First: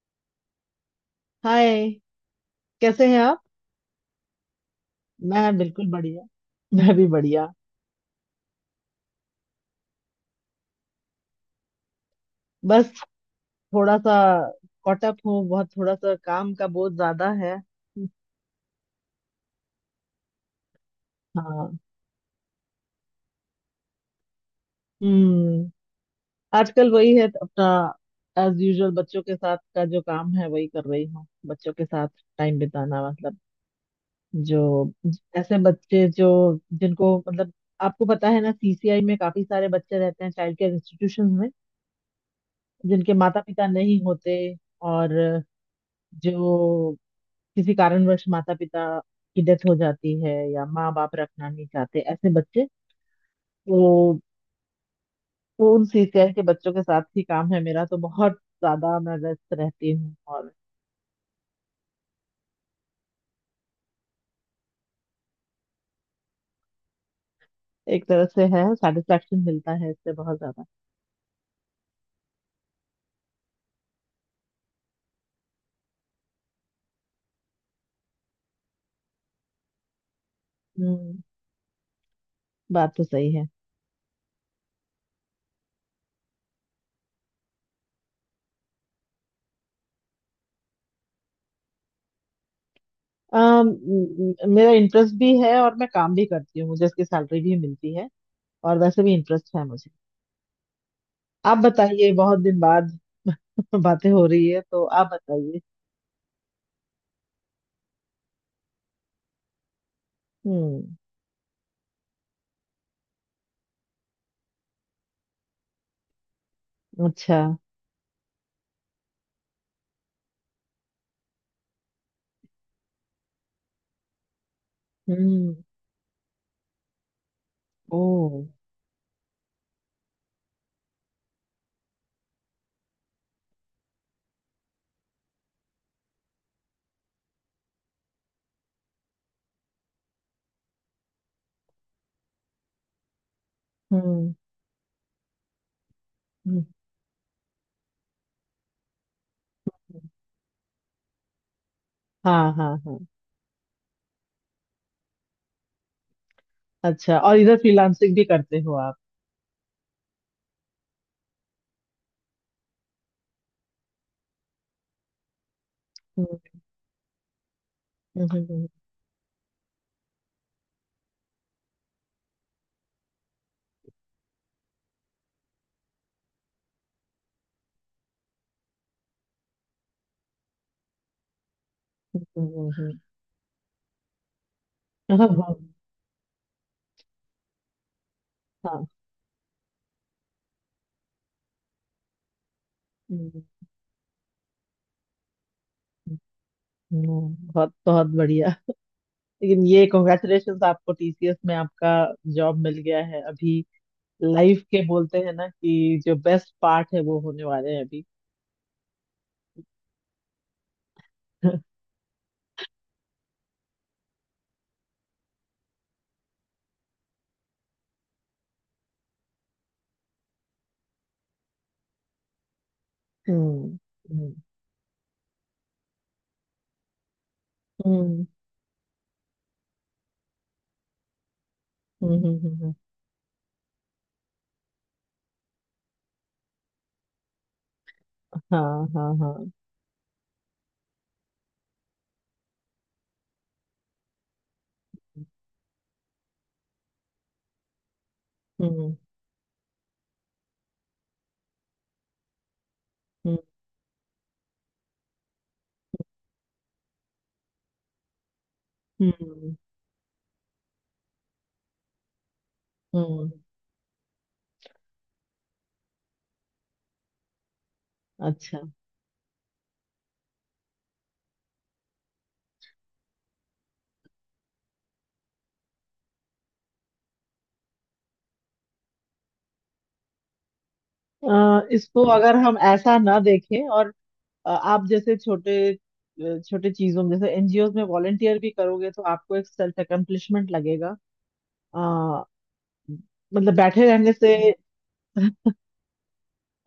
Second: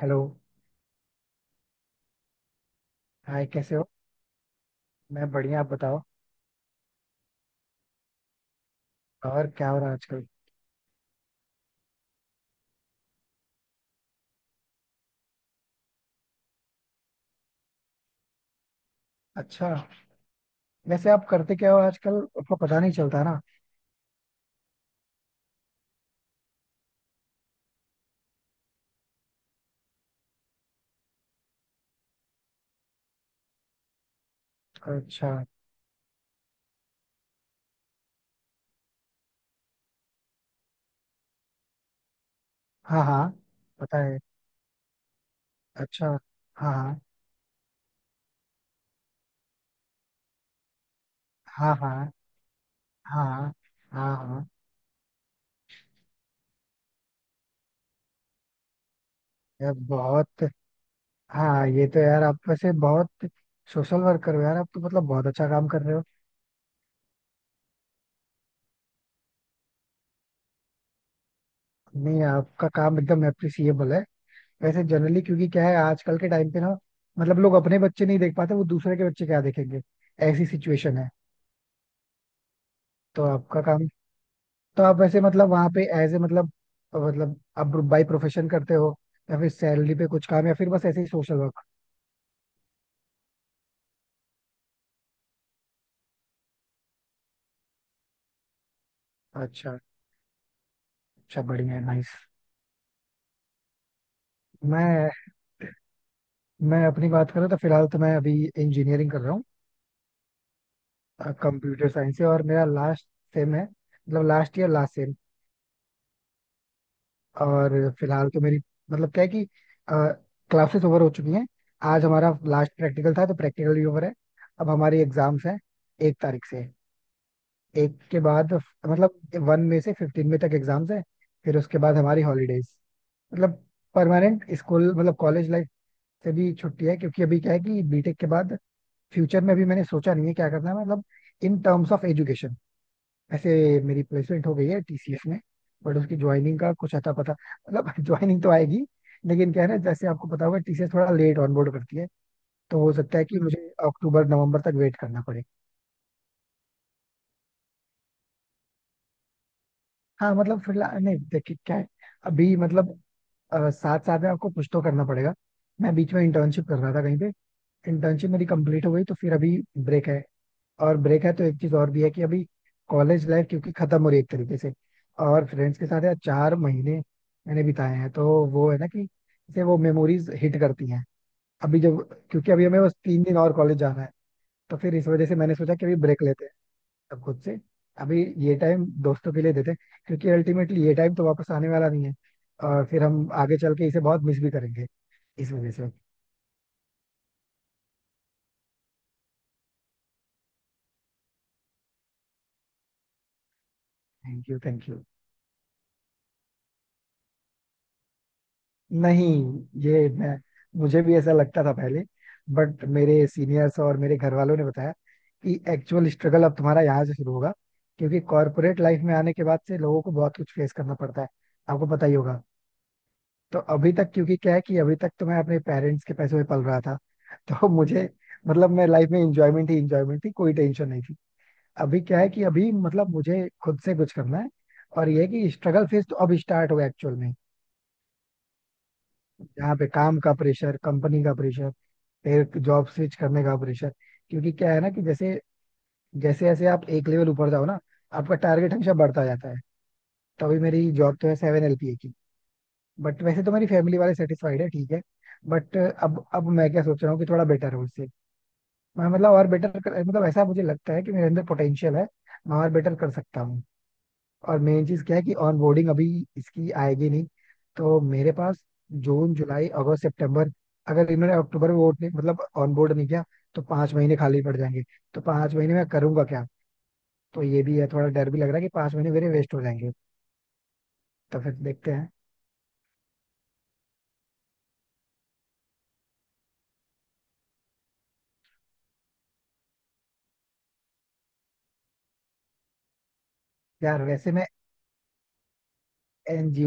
Hello. Hi, कैसे हैं आप? हाय, कैसे हो? मैं मैं बढ़िया। आप बिल्कुल बताओ। बढ़िया। मैं भी बढ़िया। और क्या हो रहा है आजकल? बस थोड़ा सा कॉट अप हूँ बहुत, थोड़ा सा काम का बहुत ज्यादा है। अच्छा। वैसे आप करते क्या हाँ। हो आजकल? आपको पता नहीं चलता ना। हम्म। आजकल वही है अपना, एज यूजुअल। बच्चों के साथ का जो काम है वही कर रही हूँ, बच्चों के साथ टाइम बिताना, मतलब, जो अच्छा। ऐसे बच्चे जो, जिनको, मतलब, आपको पता है ना, सीसीआई में काफी सारे बच्चे रहते हैं, चाइल्ड केयर इंस्टीट्यूशन में, हाँ, जिनके हाँ, माता पिता पता नहीं है। होते। और अच्छा। हाँ जो किसी कारणवश माता पिता की डेथ हो जाती है, या माँ बाप रखना नहीं हाँ, हाँ। चाहते, ऐसे बच्चे, हाँ, हाँ। हाँ, तो हाँ। तो उन सीसीएल के बच्चों के साथ ही काम है मेरा, तो बहुत ज्यादा मैं व्यस्त यार रहती हूँ। बहुत और हाँ, ये तो यार आप वैसे बहुत सोशल वर्क कर रहे हो यार। आप तो मतलब बहुत अच्छा काम कर रहे हो। एक तरह से है, सेटिस्फेक्शन मिलता है इससे बहुत ज्यादा। नहीं, आपका काम एकदम अप्रिसिएबल है। वैसे जनरली, क्योंकि क्या है, आजकल के टाइम पे ना, मतलब लोग अपने बच्चे नहीं देख पाते, वो दूसरे के बच्चे क्या देखेंगे। ऐसी सिचुएशन है। हम्म। बात तो तो सही है। आपका काम तो आप वैसे मतलब वहां पे एज ए मतलब आप बाई प्रोफेशन करते हो, या फिर सैलरी पे कुछ काम, या फिर बस ऐसे ही सोशल वर्क? मेरा इंटरेस्ट भी है और मैं काम भी करती हूँ, मुझे इसकी सैलरी भी मिलती है। और वैसे भी इंटरेस्ट है अच्छा। मुझे। अच्छा, आप बढ़िया है। बताइए, नाइस। बहुत दिन बाद बातें हो रही है, तो मैं आप बताइए। मैं अपनी बात करूँ तो फिलहाल तो मैं अभी इंजीनियरिंग कर रहा हूँ हम्म। कंप्यूटर साइंस से। और मेरा लास्ट सेम है, मतलब लास्ट ईयर, लास्ट सेम। अच्छा। और फिलहाल तो मेरी, मतलब क्या है कि क्लासेस ओवर हो चुकी हैं। आज हमारा लास्ट प्रैक्टिकल था, तो प्रैक्टिकल भी ओवर है। अब हमारी एग्जाम्स हम्म। हैं 1 तारीख से, एक के ओ। बाद। मतलब 1 में से 15 में तक एग्जाम्स है। फिर उसके बाद हमारी हॉलीडेज, मतलब परमानेंट स्कूल मतलब कॉलेज लाइफ से भी छुट्टी है, क्योंकि अभी क्या है कि बीटेक के बाद फ्यूचर में भी मैंने सोचा नहीं है क्या करना है, मतलब इन टर्म्स ऑफ एजुकेशन, ऐसे। मेरी हम्म। प्लेसमेंट हो गई है टीसीएस में, बट उसकी ज्वाइनिंग हम्म। का कुछ अता पता, मतलब ज्वाइनिंग तो आएगी, लेकिन क्या है ना, जैसे आपको पता होगा, टीसीएस थोड़ा लेट ऑनबोर्ड करती है। हाँ, हाँ, तो हो हाँ। सकता है कि मुझे अक्टूबर नवंबर तक वेट करना पड़े। अच्छा, और इधर फ्रीलांसिंग भी करते हो आप? हाँ, मतलब फिलहाल नहीं। देखिए क्या है, अभी मतलब, साथ साथ में आपको कुछ तो करना पड़ेगा। मैं बीच में हम्म। इंटर्नशिप कर रहा था कहीं पे। हम्म। इंटर्नशिप मेरी हम्म। कंप्लीट हो गई, तो फिर अभी ब्रेक है। और ब्रेक है तो एक चीज और भी है कि अभी कॉलेज लाइफ क्योंकि खत्म हो रही है एक तरीके से, और फ्रेंड्स के साथ यार 4 महीने मैंने बिताए हैं, तो वो है ना कि जैसे वो मेमोरीज हिट करती हैं अभी जब, हम्म। क्योंकि अभी हमें बस हम्म। 3 दिन और कॉलेज जाना है। तो फिर इस वजह हाँ। से मैंने सोचा कि अभी ब्रेक लेते हैं, अब खुद से। अभी ये हाँ। टाइम दोस्तों के लिए देते हैं, क्योंकि अल्टीमेटली ये टाइम तो वापस आने वाला नहीं है, और फिर हम हम्म। आगे चल के इसे बहुत मिस भी करेंगे, इस वजह से। हम्म। हम्म। बहुत बहुत बढ़िया। लेकिन ये कॉन्ग्रेचुलेशन, आपको टीसीएस में आपका जॉब मिल गया है अभी। थैंक यू, लाइफ के थैंक यू। बोलते हैं ना कि जो बेस्ट पार्ट है वो होने वाले हैं अभी। नहीं, ये मैं मुझे भी ऐसा लगता था पहले, बट मेरे सीनियर्स और मेरे घर वालों ने बताया कि एक्चुअल स्ट्रगल अब तुम्हारा यहाँ से शुरू होगा, क्योंकि कॉर्पोरेट लाइफ में आने के बाद से लोगों को बहुत कुछ फेस करना पड़ता है। आपको पता ही होगा। तो हम्म। अभी तक, हम्म। क्योंकि क्या है कि अभी तक तो मैं अपने पेरेंट्स के पैसों में पल रहा था, तो मुझे, हम्म। मतलब मैं लाइफ में इंजॉयमेंट ही इंजॉयमेंट थी, कोई टेंशन नहीं थी। अभी हम्म। क्या है हम्म। कि अभी हम्म। मतलब मुझे खुद से कुछ करना है, और ये है कि स्ट्रगल फेज तो अब स्टार्ट हुआ एक्चुअल में, हाँ, हाँ, हाँ। जहाँ पे काम का प्रेशर, कंपनी का प्रेशर, फिर जॉब स्विच करने का प्रेशर। क्योंकि क्या है ना कि जैसे जैसे जैसे आप एक लेवल ऊपर जाओ ना, आपका टारगेट हमेशा हम्म बढ़ता जाता है। तो अभी मेरी जॉब तो है 7 LPA की, बट हम्म। वैसे तो मेरी फैमिली वाले सेटिस्फाइड है, ठीक है। बट अब मैं क्या सोच रहा हूँ कि थोड़ा बेटर हो इससे, मैं मतलब और हम्म। बेटर कर, मतलब ऐसा मुझे लगता है कि मेरे अंदर पोटेंशियल है, मैं और बेटर कर हम्म। सकता हूँ। और मेन चीज क्या है कि ऑन बोर्डिंग अभी इसकी आएगी नहीं। तो मेरे अच्छा। पास जून, जुलाई, अगस्त, सितंबर, अगर इन्होंने अक्टूबर में वोट नहीं, मतलब ऑन बोर्ड नहीं किया, तो 5 महीने खाली पड़ जाएंगे। तो पांच महीने में करूंगा क्या? तो ये भी है, थोड़ा डर भी लग रहा है कि 5 महीने मेरे वेस्ट हो जाएंगे। तो फिर देखते इसको हैं। अगर हम ऐसा ना देखें, और आप जैसे छोटे, छोटे चीजों में, जैसे एनजीओ में वॉलेंटियर भी करोगे तो आपको एक सेल्फ अकम्प्लिशमेंट लगेगा। अ, मतलब, बैठे यार रहने वैसे से। मैं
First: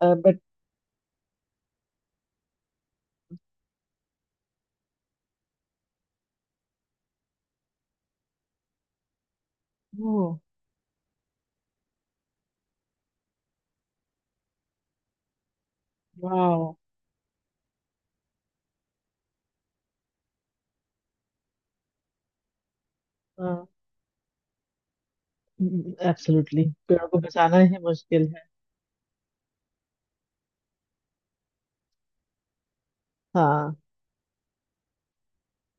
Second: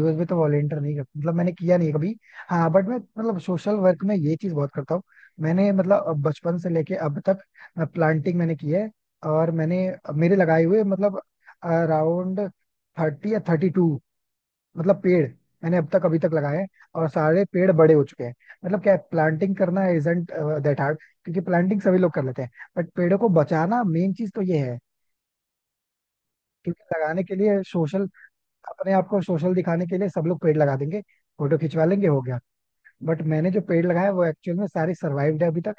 में तो बट, वॉलेंटियर नहीं करता, मतलब मैंने किया नहीं है कभी। हाँ बट मैं मतलब सोशल वर्क में ये चीज बहुत करता हूँ। मैंने मतलब, अब बचपन से लेके अब तक प्लांटिंग मैंने की है। और मैंने, ओ, मेरे लगाए हुए, मतलब अराउंड 30 या 32, मतलब पेड़ मैंने अब तक अभी तक लगाए हैं, वाह, और सारे पेड़ बड़े हो चुके हैं। मतलब क्या, प्लांटिंग करना इजंट दैट हार्ड, क्योंकि प्लांटिंग सभी लोग कर लेते हैं, बट पेड़ों को बचाना मेन चीज तो ये है। एब्सोल्युटली, क्योंकि पेड़ों को लगाने के बचाना लिए ही सोशल, मुश्किल है। अपने आप को सोशल दिखाने के लिए सब लोग पेड़ लगा देंगे, फोटो खिंचवा लेंगे, हो गया। बट मैंने जो हाँ। पेड़ लगाया वो एक्चुअल में सारे सर्वाइव्ड है अभी तक।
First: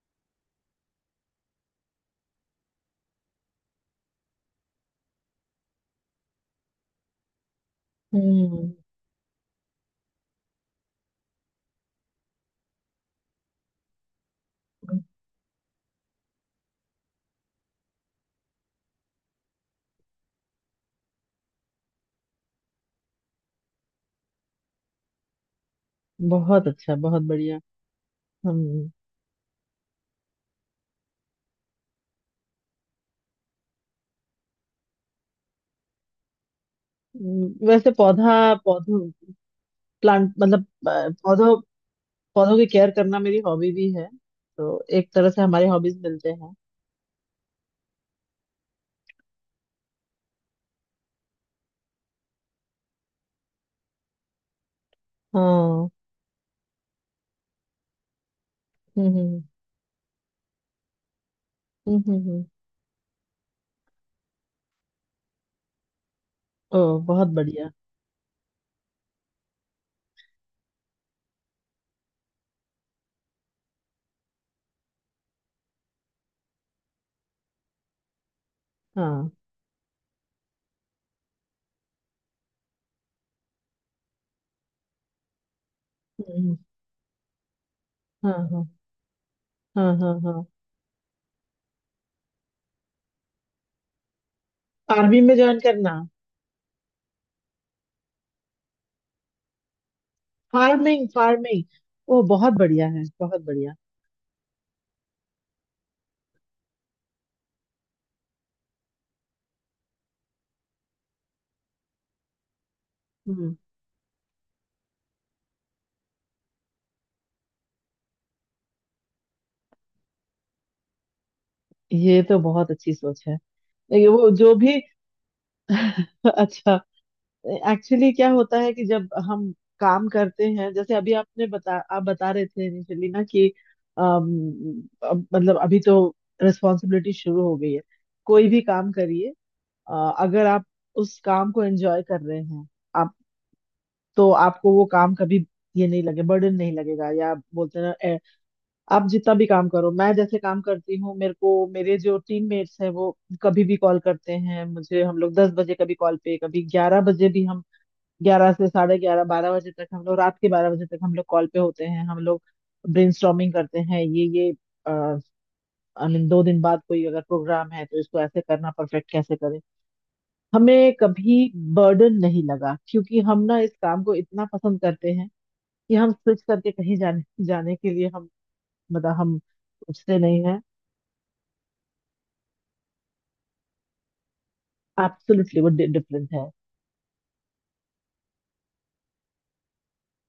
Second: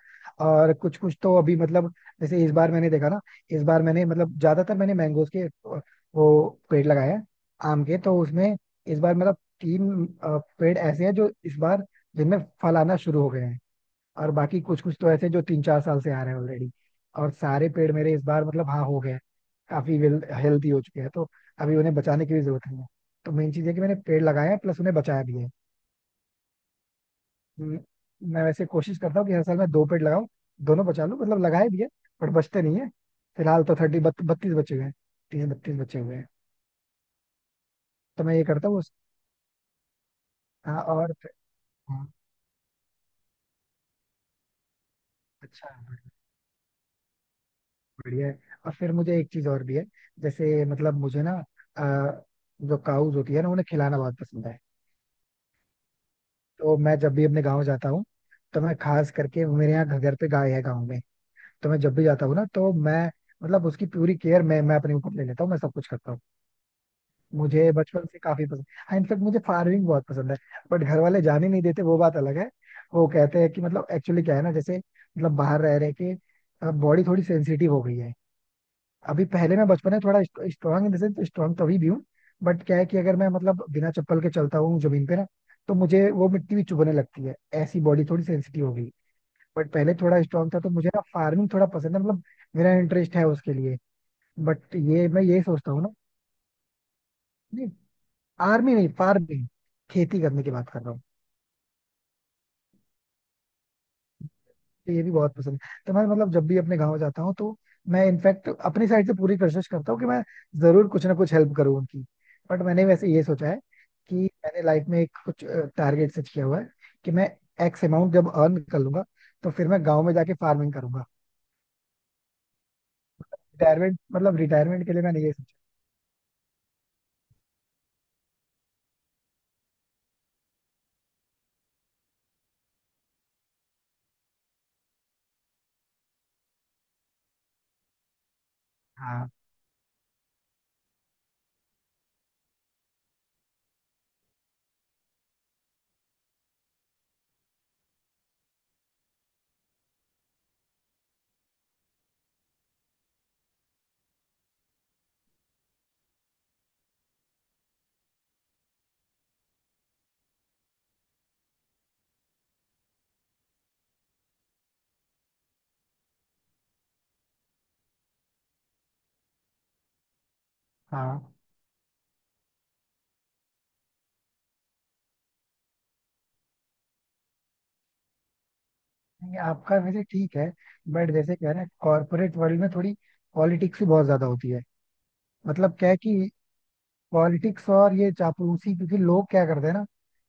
और कुछ कुछ तो अभी मतलब, जैसे इस बार मैंने देखा ना, इस बार मैंने मतलब ज्यादातर मैंने मैंगोज के, वो पेड़ लगाए हैं, आम के। तो उसमें हम्म। इस बार मतलब 3 पेड़ ऐसे हैं जो इस बार, जिनमें फल आना शुरू हो गए हैं। और बाकी कुछ कुछ तो ऐसे जो 3-4 साल से आ रहे हैं ऑलरेडी, और सारे पेड़ मेरे इस बार मतलब हाँ हो गए हैं। काफी वेल हेल्दी हो चुके हैं, तो अभी उन्हें बचाने की भी जरूरत नहीं है। तो मेन चीज है कि मैंने पेड़ लगाए हैं, प्लस उन्हें बचाया भी है। बहुत अच्छा, बहुत बढ़िया। म- मैं वैसे हम्म। कोशिश करता हूँ कि हर साल मैं 2 पेड़ लगाऊं, दोनों बचा लूं, मतलब लगाए भी है, बट बचते नहीं है। फिलहाल तो 30 32 बचे हुए हैं, 30-32 बचे हुए हैं। वैसे, तो मैं पौधा ये करता हूँ। पौधों प्लांट मतलब, हाँ। और पौधों, हाँ। पौधों की केयर करना मेरी हॉबी भी है, तो एक तरह से हमारे अच्छा, हॉबीज मिलते हैं। बढ़िया है। और फिर मुझे एक चीज और भी है, जैसे मतलब मुझे ना, अ, जो काउज होती है ना उन्हें खिलाना बहुत पसंद है। हाँ। तो मैं जब भी अपने गाँव जाता हूँ तो मैं हम्म। खास हम्म। करके, मेरे यहाँ घर पे गाय है गाँव में, तो मैं जब हम्म। भी हम्म। जाता हूँ हम्म। ना, तो मैं मतलब उसकी पूरी केयर मैं अपने ऊपर ले लेता हूँ, मैं सब कुछ करता हूँ। ओ, बहुत बढ़िया। मुझे बचपन से काफी पसंद, हाँ इनफेक्ट मुझे फार्मिंग बहुत पसंद है, बट घर वाले जाने नहीं देते, वो बात अलग है। वो कहते हैं कि मतलब एक्चुअली क्या है ना, जैसे मतलब बाहर रह रहे के, बॉडी थोड़ी सेंसिटिव हो गई है। अभी हाँ। पहले मैं बचपन में थोड़ा स्ट्रांग इन द स्ट्रांग, तो अभी भी हूँ, बट क्या है कि अगर मैं मतलब बिना चप्पल के चलता हूँ जमीन पे ना, तो मुझे वो हम्म। मिट्टी हम्म। भी चुभने लगती है। ऐसी बॉडी थोड़ी हाँ, सेंसिटिव हाँ, हो गई, बट पहले हाँ। हाँ। थोड़ा हाँ। स्ट्रांग था, तो मुझे ना फार्मिंग थोड़ा पसंद है, मतलब मेरा इंटरेस्ट है उसके लिए। बट ये मैं फार्मिंग में यही ज्वाइन सोचता हूँ ना। करना? नहीं, आर्मी नहीं, फार्मिंग, खेती करने की बात कर रहा हूँ। Farming, farming. ओ, बहुत बढ़िया है, बहुत बढ़िया। ये भी बहुत पसंद है, तो मैं मतलब जब भी अपने गाँव जाता हूँ, तो मैं इनफैक्ट अपनी साइड से पूरी कोशिश करता हूँ कि मैं जरूर कुछ ना कुछ हेल्प करूँ उनकी। बट मैंने वैसे ये सोचा हम्म। है कि मैंने लाइफ में एक कुछ टारगेट सेट किया हुआ है कि मैं एक्स अमाउंट जब अर्न कर लूंगा, तो फिर मैं गाँव में जाके फार्मिंग करूंगा। ये तो बहुत अच्छी सोच है। रिटायरमेंट, ये वो मतलब जो भी रिटायरमेंट के लिए मैंने ये सोचा। अच्छा। एक्चुअली क्या होता है कि जब हम काम करते हैं, जैसे अभी आपने बता आप बता रहे थे इनिशियली, ना कि अम, अब मतलब अभी तो रिस्पॉन्सिबिलिटी शुरू हो गई है, कोई भी काम हाँ, करिए। अगर आप उस काम को एंजॉय कर रहे हैं आप, तो आपको वो काम कभी ये नहीं लगे, बर्डन नहीं लगेगा। या आप बोलते हैं ना, आप जितना भी काम करो, मैं जैसे काम करती हूँ, मेरे को मेरे जो टीममेट्स हैं वो कभी भी कॉल करते हैं मुझे, हम लोग 10 बजे कभी कॉल पे, कभी 11 बजे भी हम, 11 से 11:30, 12 बजे तक, हम लोग रात के 12 बजे तक हम लोग कॉल पे होते हैं। हम लोग ब्रेनस्टॉर्मिंग करते हैं, ये आई मीन, 2 दिन बाद कोई अगर प्रोग्राम है तो इसको ऐसे करना, परफेक्ट कैसे करें। हमें हाँ। कभी बर्डन नहीं लगा क्योंकि हम ना इस काम को इतना पसंद करते हैं कि हम स्विच करके कहीं जाने जाने के लिए हम, मतलब हम नहीं, आपका वैसे सोचते ठीक नहीं है, है। बट जैसे कह रहे हैं कॉर्पोरेट वर्ल्ड में थोड़ी पॉलिटिक्स भी बहुत ज्यादा होती है। एब्सोल्युटली, वो मतलब क्या है कि डिफरेंट है। पॉलिटिक्स और ये चापलूसी, क्योंकि लोग क्या करते हैं ना,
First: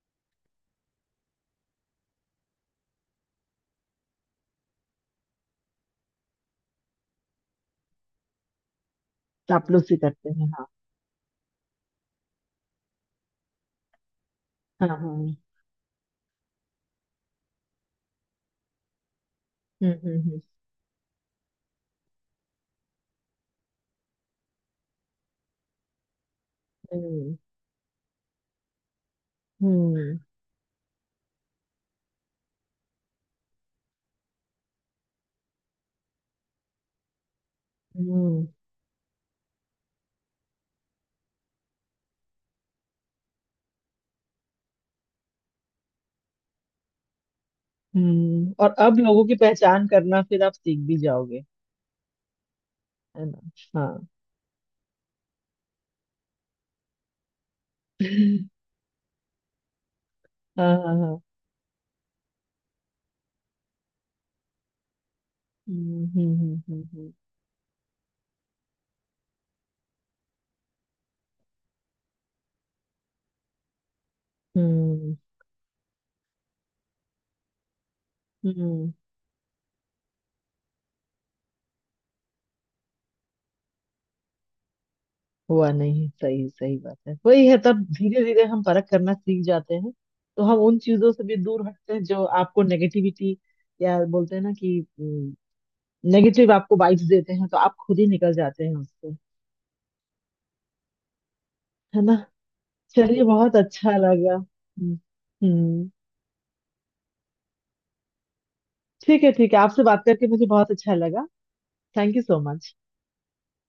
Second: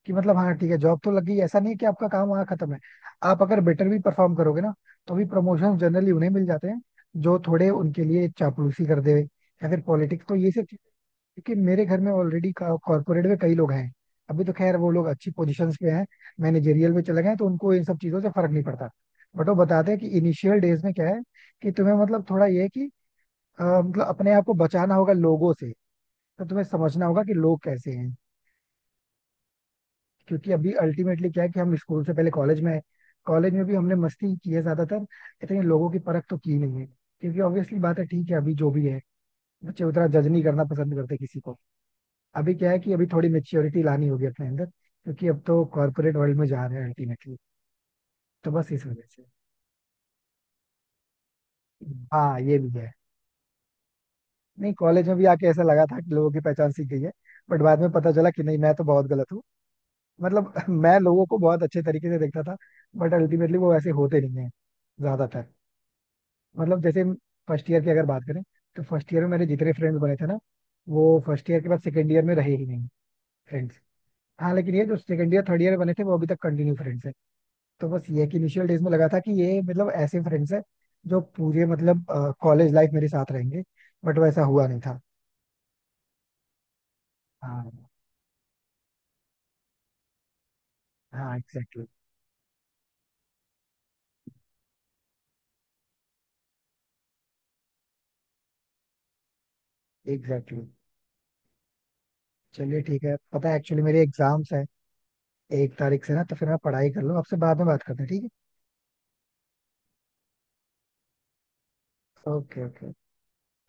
कि मतलब हाँ ठीक है जॉब तो लग गई, ऐसा नहीं है कि आपका काम वहाँ खत्म है। आप अगर बेटर भी परफॉर्म करोगे ना, तो भी प्रमोशन जनरली उन्हें मिल जाते हैं जो थोड़े उनके लिए चापलूसी करते हुए या फिर चापलूसी पॉलिटिक्स, करते तो हैं, ये सब हाँ। चीजें। क्योंकि मेरे घर में ऑलरेडी कॉर्पोरेट में कई लोग हैं, अभी तो खैर हाँ, वो लोग अच्छी हाँ। पोजीशंस पे हैं, मैनेजेरियल में चले गए हैं, तो उनको इन सब चीजों से फर्क नहीं पड़ता। बट वो बताते हम्म। हैं कि हम्म। हम्म। इनिशियल डेज में क्या है, कि तुम्हें मतलब थोड़ा ये है कि, मतलब अपने आप को बचाना होगा लोगों से, तो तुम्हें समझना होगा कि हम्म। लोग कैसे हैं। हम्म। क्योंकि अभी अल्टीमेटली क्या है कि हम स्कूल से पहले कॉलेज में आए, कॉलेज में भी हमने मस्ती ही की है ज्यादातर, इतनी लोगों की परख तो की नहीं है, क्योंकि ऑब्वियसली बात है, ठीक है हम्म। अभी जो भी है, बच्चे उतना जज नहीं करना पसंद करते किसी को। अभी क्या है कि अभी थोड़ी मेच्योरिटी लानी होगी अपने अंदर, क्योंकि अब तो कॉर्पोरेट वर्ल्ड में जा रहे हैं अल्टीमेटली, तो हम्म, बस और इस अब वजह लोगों से। की पहचान करना फिर आप सीख भी जाओगे, हाँ, ये भी है। है ना? हाँ। नहीं, कॉलेज में भी आके ऐसा लगा था कि लोगों की पहचान सीख गई है, बट बाद में पता चला कि नहीं, मैं तो बहुत गलत हूँ। मतलब हाँ, हाँ, मैं हाँ। लोगों को बहुत अच्छे तरीके से देखता था, बट अल्टीमेटली वो वैसे होते नहीं है ज्यादातर। हम्म। हम्म। हम्म। मतलब जैसे, हम्म। फर्स्ट ईयर की अगर बात करें, तो फर्स्ट ईयर में मेरे जितने फ्रेंड्स बने थे ना, वो फर्स्ट ईयर के बाद सेकेंड ईयर में रहे ही नहीं, फ्रेंड्स। हाँ लेकिन ये जो हम्म। सेकेंड ईयर थर्ड ईयर बने थे वो अभी तक कंटिन्यू फ्रेंड्स है। तो बस ये है कि हम्म। इनिशियल डेज में हम्म। लगा था कि ये मतलब ऐसे फ्रेंड्स है जो पूरे मतलब कॉलेज लाइफ मेरे साथ रहेंगे, बट वैसा हुआ नहीं था। हुआ नहीं, सही सही बात है, वही है, हाँ, तब धीरे धीरे हम परख करना सीख जाते हैं, तो हम उन चीजों से हाँ। भी दूर एग्जैक्टली, हटते हैं जो आपको नेगेटिविटी, या बोलते हैं ना कि नेगेटिव आपको वाइब्स देते हैं तो आप खुद ही निकल जाते हैं उससे, एग्जैक्टली। है ना? चलिए ठीक है, चलिए, पता बहुत है एक्चुअली अच्छा मेरे लगा। एग्जाम्स हैं हम्म। एक हम्म। तारीख से ना, तो फिर आप पढ़ाई कर लो, आपसे बाद में बात करते हैं, ठीक ठीक है, ठीक है, आपसे बात करके मुझे बहुत अच्छा लगा। Thank you है। so okay, much. Okay.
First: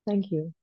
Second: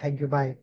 Thank you, Thank you. Bye.